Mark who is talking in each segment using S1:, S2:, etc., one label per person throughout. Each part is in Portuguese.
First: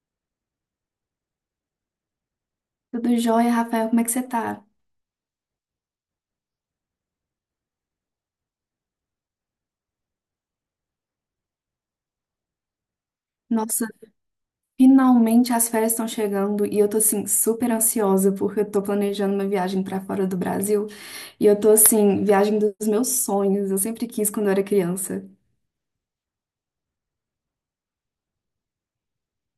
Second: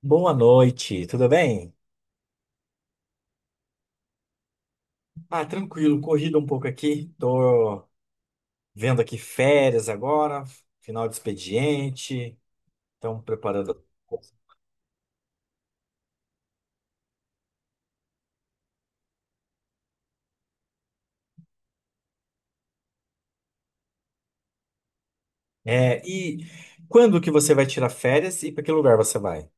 S1: Boa noite, tudo bem?
S2: Tudo jóia, Rafael? Como é que você tá?
S1: Ah, tranquilo, corrido um pouco aqui. Tô vendo aqui férias agora, final de expediente, então preparando.
S2: Nossa, finalmente as férias estão chegando e eu tô assim super ansiosa porque eu tô planejando uma viagem pra fora do Brasil e eu tô assim, viagem dos meus sonhos. Eu sempre quis quando eu era criança.
S1: E quando que você vai tirar férias e para que lugar você vai?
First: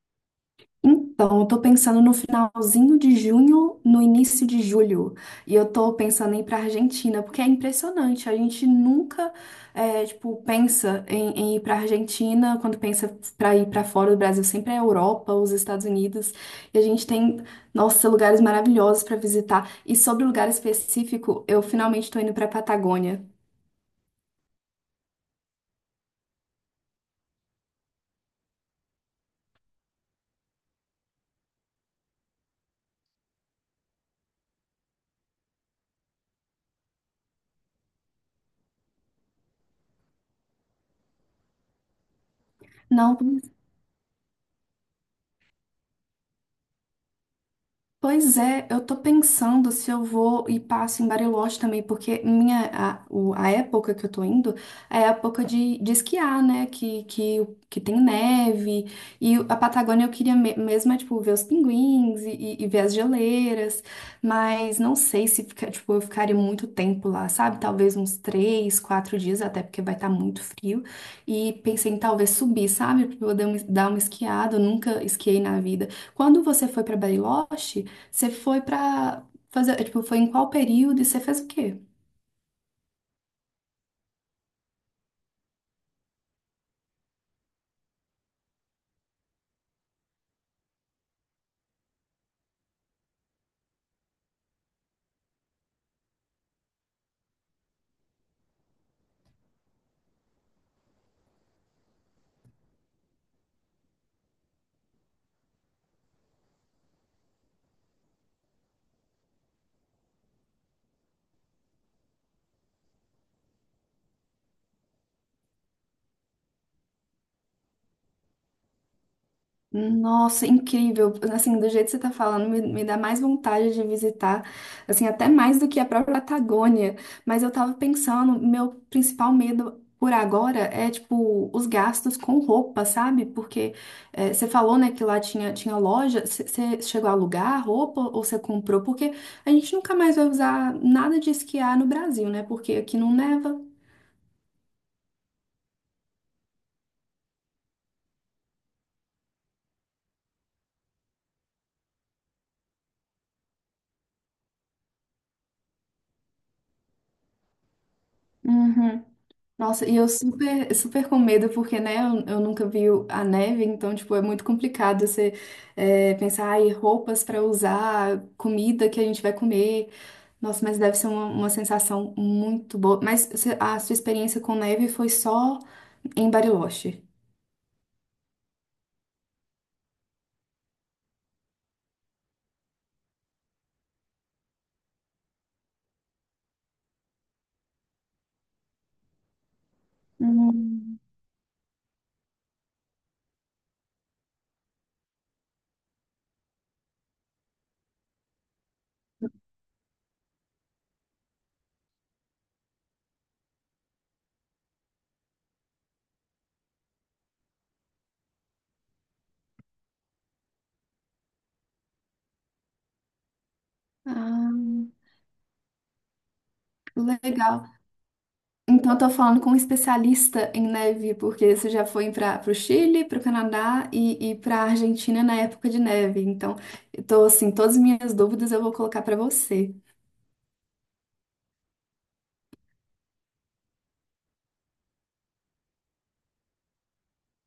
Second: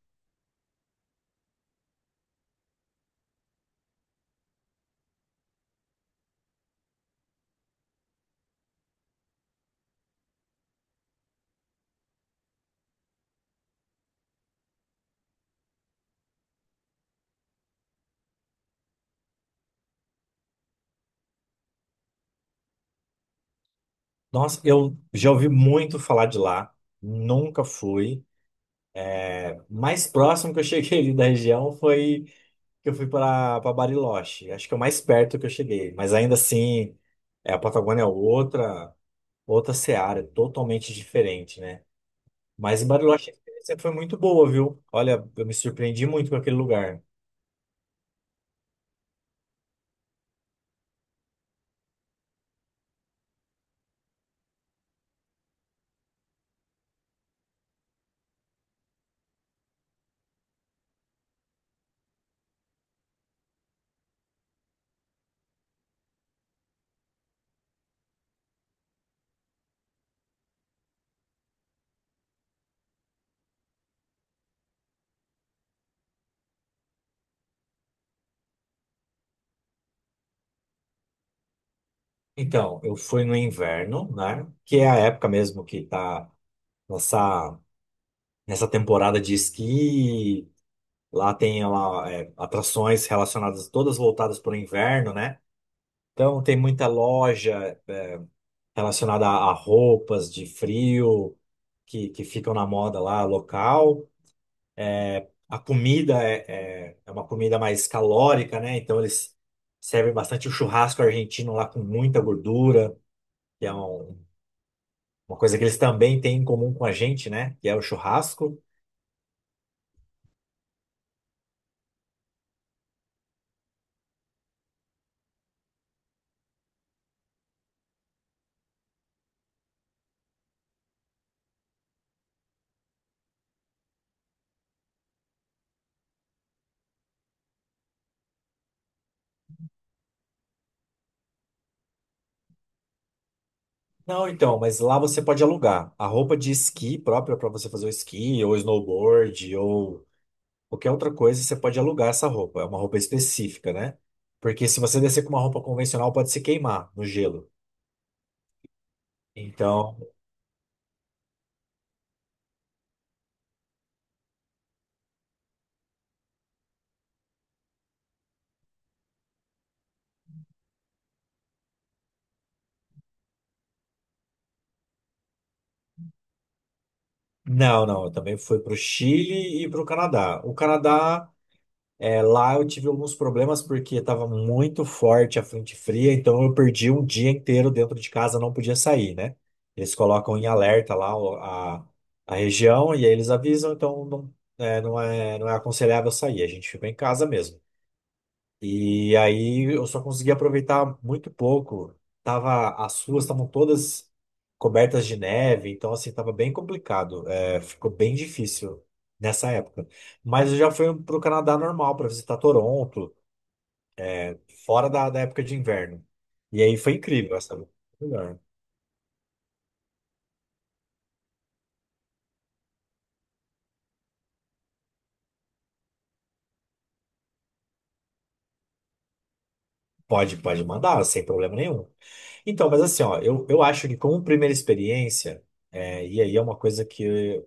S2: Então, eu tô pensando no finalzinho de junho, no início de julho. E eu tô pensando em ir pra Argentina, porque é impressionante. A gente nunca, pensa em ir pra Argentina. Quando pensa pra ir pra fora do Brasil, sempre é a Europa, os Estados Unidos. E a gente tem, nossa, lugares maravilhosos pra visitar. E sobre o lugar específico, eu finalmente tô indo pra Patagônia.
S1: Nossa, eu já ouvi muito falar de lá, nunca fui. Mais próximo que eu cheguei ali da região foi que eu fui para Bariloche. Acho que é o mais perto que eu cheguei, mas ainda assim, a Patagônia é outra, outra seara, totalmente diferente, né? Mas em
S2: Não.
S1: Bariloche a experiência foi muito boa, viu? Olha, eu me surpreendi muito com aquele lugar.
S2: Pois é, eu tô pensando se eu vou e passo em Bariloche também, porque a época que eu tô indo é a época de esquiar, né? Que tem neve. E a Patagônia eu queria mesmo, é, tipo, ver os pinguins e ver as geleiras. Mas não sei se fica, tipo, eu ficaria muito tempo lá, sabe? Talvez uns três, quatro dias, até porque vai estar muito frio. E pensei em talvez subir, sabe? Pra poder dar uma esquiada. Eu nunca esquiei na vida. Quando você foi para Bariloche, você foi pra fazer, tipo, foi em qual período e você fez o quê?
S1: Então, eu fui no inverno, né? Que é a época mesmo que tá nessa, nessa temporada de esqui. Lá tem lá, atrações relacionadas, todas voltadas para o inverno, né? Então, tem muita loja relacionada a roupas de frio que ficam na moda lá local. A comida é uma comida mais calórica, né? Então eles servem bastante o churrasco argentino lá com muita gordura, que é um- uma coisa que eles também têm em comum com a gente, né? Que é o churrasco.
S2: Nossa, incrível. Assim, do jeito que você tá falando, me dá mais vontade de visitar, assim, até mais do que a própria Patagônia. Mas eu tava pensando, meu principal medo por agora é, tipo, os gastos com roupa, sabe? Porque você falou, né, que lá tinha loja. Você chegou a alugar roupa ou você comprou? Porque a gente nunca mais vai usar nada de esquiar no Brasil, né? Porque aqui não neva.
S1: Não, então, mas lá você pode alugar a roupa de esqui própria para você fazer o esqui, ou snowboard, ou qualquer outra coisa, você pode alugar essa roupa. É uma roupa específica, né? Porque se você descer com uma roupa convencional, pode se queimar no gelo.
S2: Uhum. Nossa, e
S1: Então.
S2: eu super, super com medo, porque, né, eu nunca vi a neve, então, tipo, é muito complicado você é, pensar, ai, roupas para usar, comida que a gente vai comer. Nossa, mas deve ser uma sensação muito boa. Mas a sua experiência com neve foi só em Bariloche?
S1: Não, não, eu também fui para o Chile e para o Canadá. O Canadá, lá eu tive alguns problemas porque estava muito forte a frente fria, então eu perdi um dia inteiro dentro de casa, não podia sair, né? Eles colocam em alerta
S2: Hum.
S1: lá o- a região e aí eles avisam, então não é aconselhável sair, a gente ficou em casa mesmo. E aí eu só consegui aproveitar muito pouco. Tava, as ruas estavam todas cobertas de neve, então assim, tava bem complicado. É, ficou bem difícil nessa época. Mas eu já fui pro Canadá normal para visitar Toronto,
S2: Ah,
S1: fora da época de inverno. E aí foi incrível essa
S2: legal.
S1: melhor.
S2: Então, eu tô falando com um especialista em neve, porque você já foi para o Chile, para o Canadá e para a Argentina na época de neve. Então, eu tô assim, todas as minhas dúvidas eu vou colocar para você.
S1: Pode, pode mandar, sem problema nenhum. Então, mas assim, ó, eu acho que como primeira experiência, e aí é uma coisa que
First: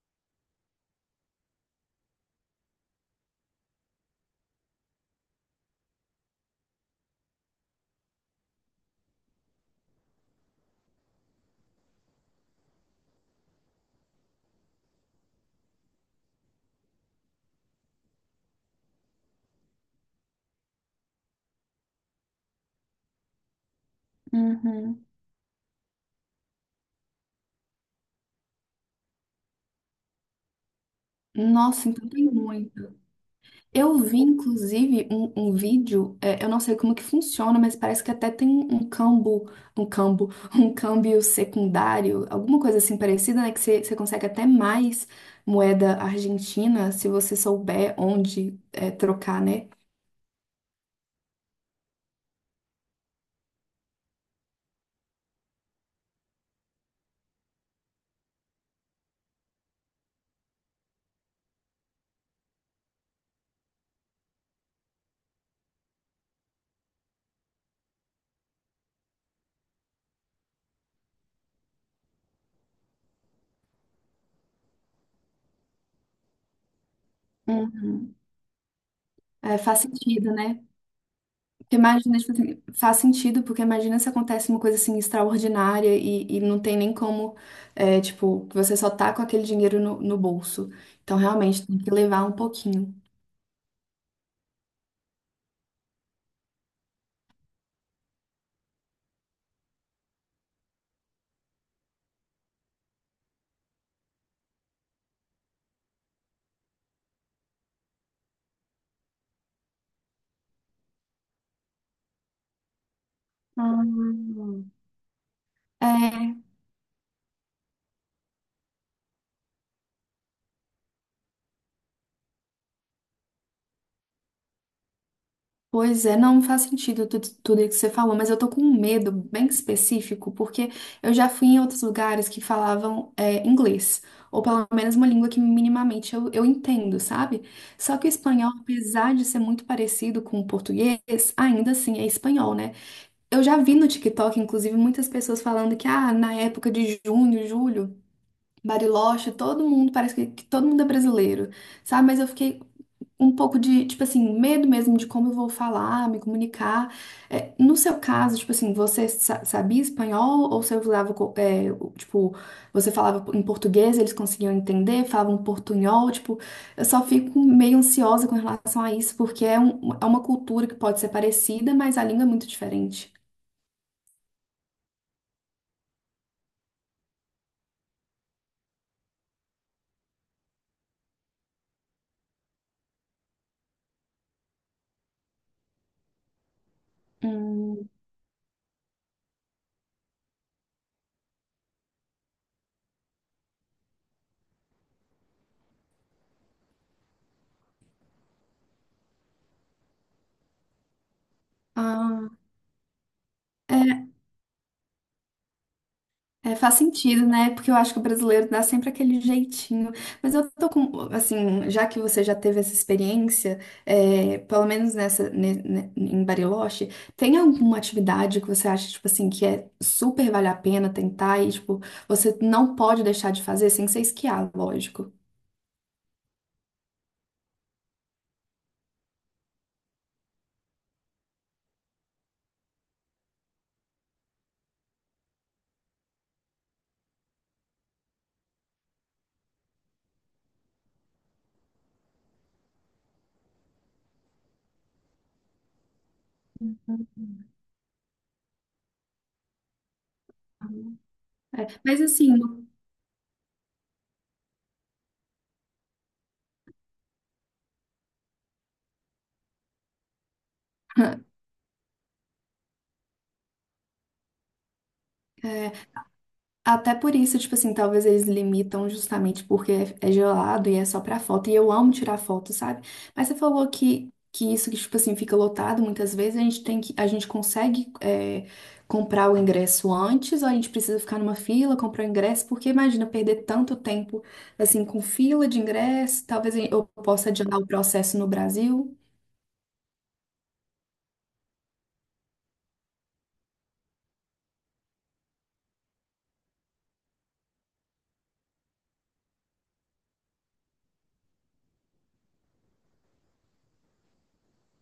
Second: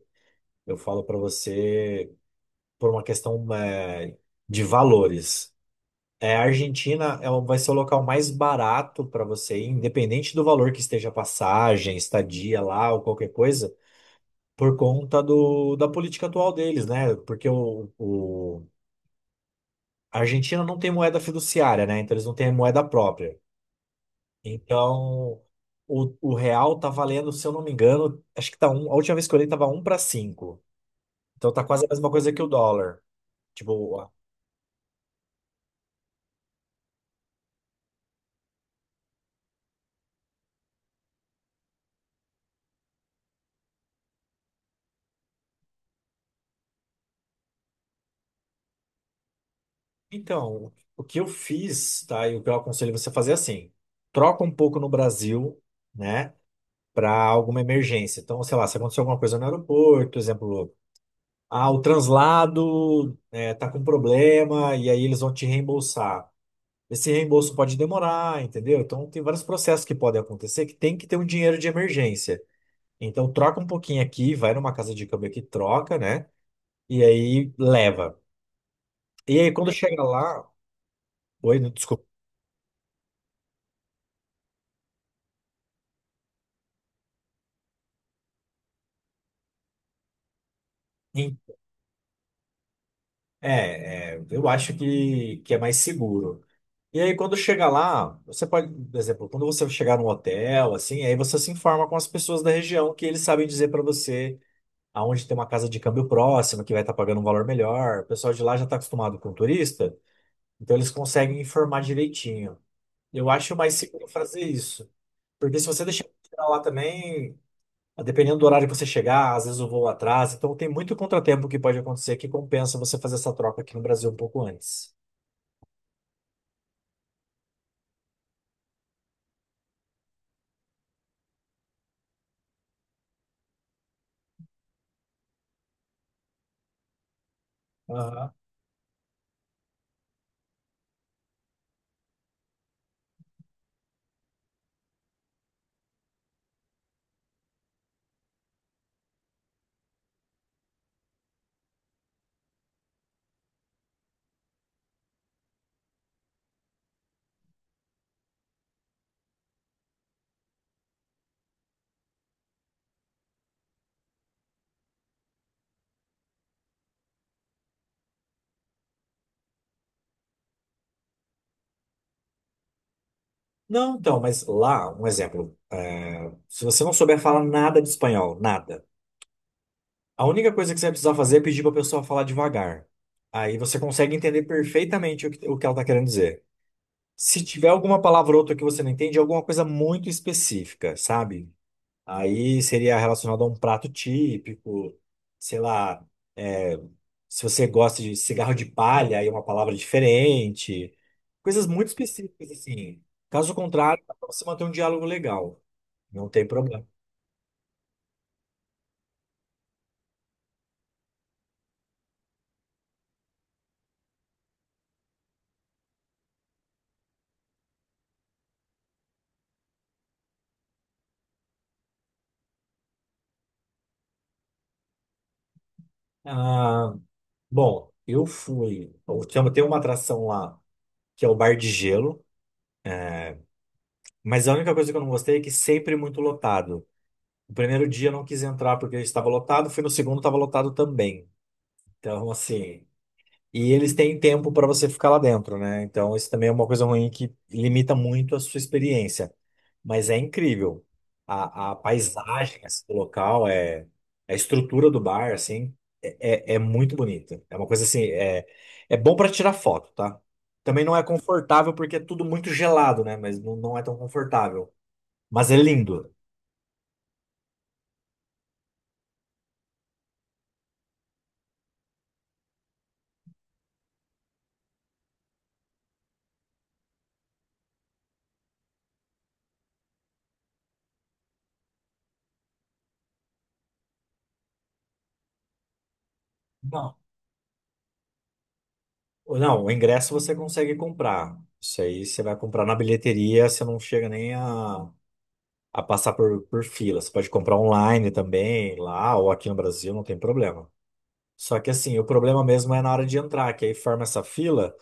S1: eu falo para você, por uma questão de valores. A Argentina vai ser o local mais barato para você ir, independente do valor que esteja a passagem, estadia lá ou qualquer coisa, por conta da política atual deles, né? A Argentina não tem moeda fiduciária, né? Então eles não têm moeda própria.
S2: Uhum.
S1: Então o real tá valendo, se eu não me engano, acho que tá um, a última vez que eu olhei tava um para cinco. Então tá quase
S2: Nossa,
S1: a
S2: então
S1: mesma
S2: tem
S1: coisa que o
S2: muito.
S1: dólar.
S2: Eu
S1: Tipo.
S2: vi, inclusive, um vídeo, é, eu não sei como que funciona, mas parece que até tem um cambo, um cambo, um câmbio secundário, alguma coisa assim parecida, né? Que você consegue até mais moeda argentina se você souber onde é, trocar, né?
S1: Então, o que eu fiz, tá? E o que eu aconselho você a fazer é assim: troca um pouco no Brasil, né? Para alguma emergência. Então, sei lá, se aconteceu alguma coisa no aeroporto, exemplo, ah, o translado tá com problema e aí eles vão te reembolsar. Esse reembolso pode demorar, entendeu? Então, tem vários processos que podem acontecer que tem que ter um dinheiro de emergência. Então, troca um pouquinho aqui, vai numa casa de câmbio aqui, troca, né? E aí
S2: Uhum.
S1: leva. E aí,
S2: É,
S1: quando É,
S2: faz
S1: chega
S2: sentido,
S1: lá.
S2: né?
S1: Oi,
S2: Porque
S1: desculpa.
S2: imagina, tipo assim, faz sentido, porque imagina se acontece uma coisa assim extraordinária e não tem nem como, é, tipo, que você só tá com aquele dinheiro no bolso. Então, realmente, tem que levar um pouquinho.
S1: Eu acho que é mais seguro. E aí, quando chega lá, você pode, por exemplo, quando você chegar num hotel, assim, aí você se informa com as pessoas da região que eles sabem dizer para você aonde tem uma casa de câmbio próxima, que vai estar pagando um valor melhor. O pessoal de lá já está acostumado com turista, então eles conseguem informar direitinho. Eu acho mais seguro fazer
S2: Uhum.
S1: isso. Porque se você deixar pra lá também, dependendo do horário que você chegar, às vezes o voo atrasa, então tem muito contratempo que pode acontecer que compensa você fazer essa troca aqui no Brasil um pouco antes.
S2: Pois é, não faz sentido tudo isso que você falou, mas eu tô com um medo bem específico, porque eu já fui em outros lugares que falavam é, inglês, ou pelo menos uma língua que minimamente eu entendo, sabe? Só que o
S1: Aham.
S2: espanhol, apesar de ser muito parecido com o português, ainda assim é espanhol, né? Eu já vi no TikTok, inclusive, muitas pessoas falando que, ah, na época de junho, julho, Bariloche, todo mundo, parece que todo mundo é brasileiro, sabe? Mas eu fiquei um pouco de, tipo assim, medo mesmo de como eu vou falar, me comunicar. É, no seu caso, tipo assim, você sabia espanhol ou você usava, é, tipo, você falava em português, eles conseguiam entender, falavam portunhol, tipo, eu só fico meio ansiosa com relação a isso, porque é, é uma cultura que pode ser parecida, mas a língua é muito diferente.
S1: Não, então, mas lá, um exemplo, se você não souber falar nada de espanhol, nada, a única coisa que você vai precisar fazer é pedir para a pessoa falar devagar. Aí você consegue entender perfeitamente o que ela está querendo dizer. Se tiver
S2: Hum,
S1: alguma palavra ou outra que você não entende, é alguma coisa muito específica, sabe? Aí seria relacionado a um prato típico, sei lá, é, se você gosta de cigarro de palha, aí é uma palavra diferente. Coisas muito
S2: ah.
S1: específicas, assim. Caso contrário,
S2: é,
S1: dá pra você manter um diálogo legal. Não tem
S2: É, faz
S1: problema.
S2: sentido, né? Porque eu acho que o brasileiro dá sempre aquele jeitinho. Mas eu tô com, assim, já que você já teve essa experiência, é, pelo menos nessa, em Bariloche, tem alguma atividade que você acha, tipo assim, que é super vale a pena tentar e, tipo, você não pode deixar de fazer sem ser esquiar, lógico.
S1: Ah, bom, eu fui. Eu tinha- tem uma atração lá, que é o Bar de Gelo. Mas a única coisa que eu não gostei é que sempre é muito lotado. O primeiro dia eu não quis entrar porque estava lotado, fui no segundo, estava lotado também. Então, assim. E eles têm tempo para você ficar lá dentro, né? Então, isso também é uma coisa ruim que limita muito a sua experiência. Mas é incrível.
S2: É,
S1: A
S2: mas assim,
S1: paisagem, assim, do local, é, a estrutura do bar, assim, é muito bonita. É uma coisa assim, é, é bom para tirar foto, tá? Também não é confortável porque é tudo muito gelado, né? Mas não, não é tão confortável. Mas é lindo.
S2: Até por isso, tipo assim, talvez eles limitam justamente porque é gelado e é só pra foto. E eu amo tirar foto, sabe? Mas você falou que isso que, tipo assim, fica lotado muitas vezes, a gente tem que, a gente consegue é, comprar o ingresso antes, ou a gente precisa ficar numa fila, comprar o ingresso, porque imagina perder tanto tempo assim com fila de ingresso, talvez eu
S1: Não.
S2: possa adiantar o processo no Brasil.
S1: Não, o ingresso você consegue comprar. Isso aí você vai comprar na bilheteria, você não chega nem a, a passar por fila. Você pode comprar online também, lá ou aqui no Brasil, não tem problema. Só que assim, o problema mesmo é na hora de entrar, que aí forma essa fila.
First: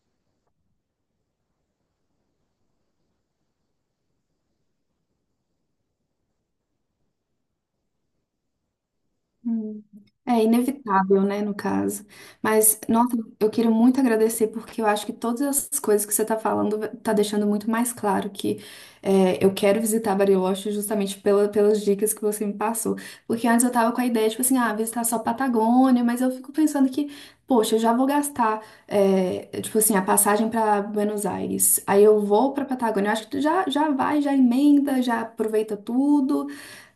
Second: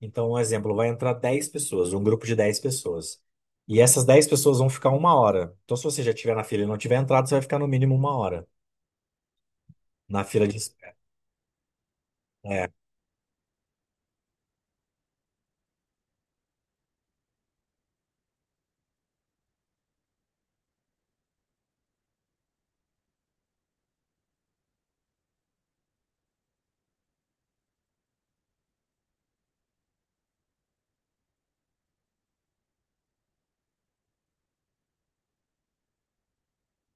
S1: Então, um exemplo, vai entrar 10 pessoas, um grupo de 10 pessoas. E essas 10 pessoas vão ficar uma hora. Então, se você já estiver na fila e não tiver entrado, você vai ficar no mínimo uma hora
S2: Hum.
S1: na
S2: É
S1: fila de espera.
S2: inevitável, né, no caso.
S1: É,
S2: Mas, nossa, eu quero muito agradecer, porque eu acho que todas essas coisas que você está falando está deixando muito mais claro que é, eu quero visitar Bariloche justamente pela, pelas dicas que você me passou. Porque antes eu tava com a ideia, tipo assim, ah, visitar só Patagônia, mas eu fico pensando que, poxa, eu já vou gastar, é, tipo assim, a passagem para Buenos Aires. Aí eu vou para Patagônia, eu acho que tu já, já vai, já emenda, já aproveita tudo.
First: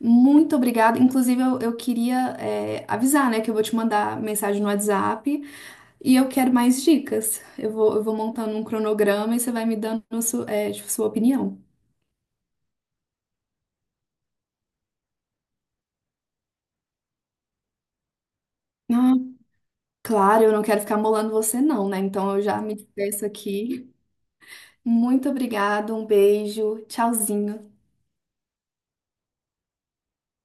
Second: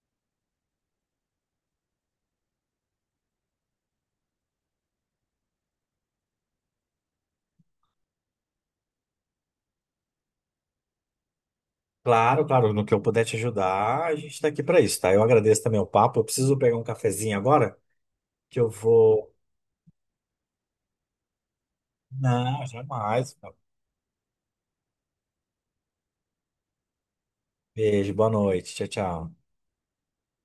S2: Muito obrigada. Inclusive, eu queria, é, avisar, né, que eu vou te mandar mensagem no WhatsApp e eu quero mais dicas. Eu vou montando um cronograma e você vai me dando é, tipo, sua opinião.
S1: claro, claro, no que eu puder te ajudar, a gente tá aqui para isso, tá? Eu agradeço também o papo. Eu preciso pegar um cafezinho agora, que eu
S2: Ah,
S1: vou.
S2: claro, eu não quero ficar molando você, não, né? Então eu já
S1: Não,
S2: me despeço
S1: jamais.
S2: aqui. Muito obrigada, um beijo, tchauzinho.
S1: Beijo, boa noite. Tchau, tchau.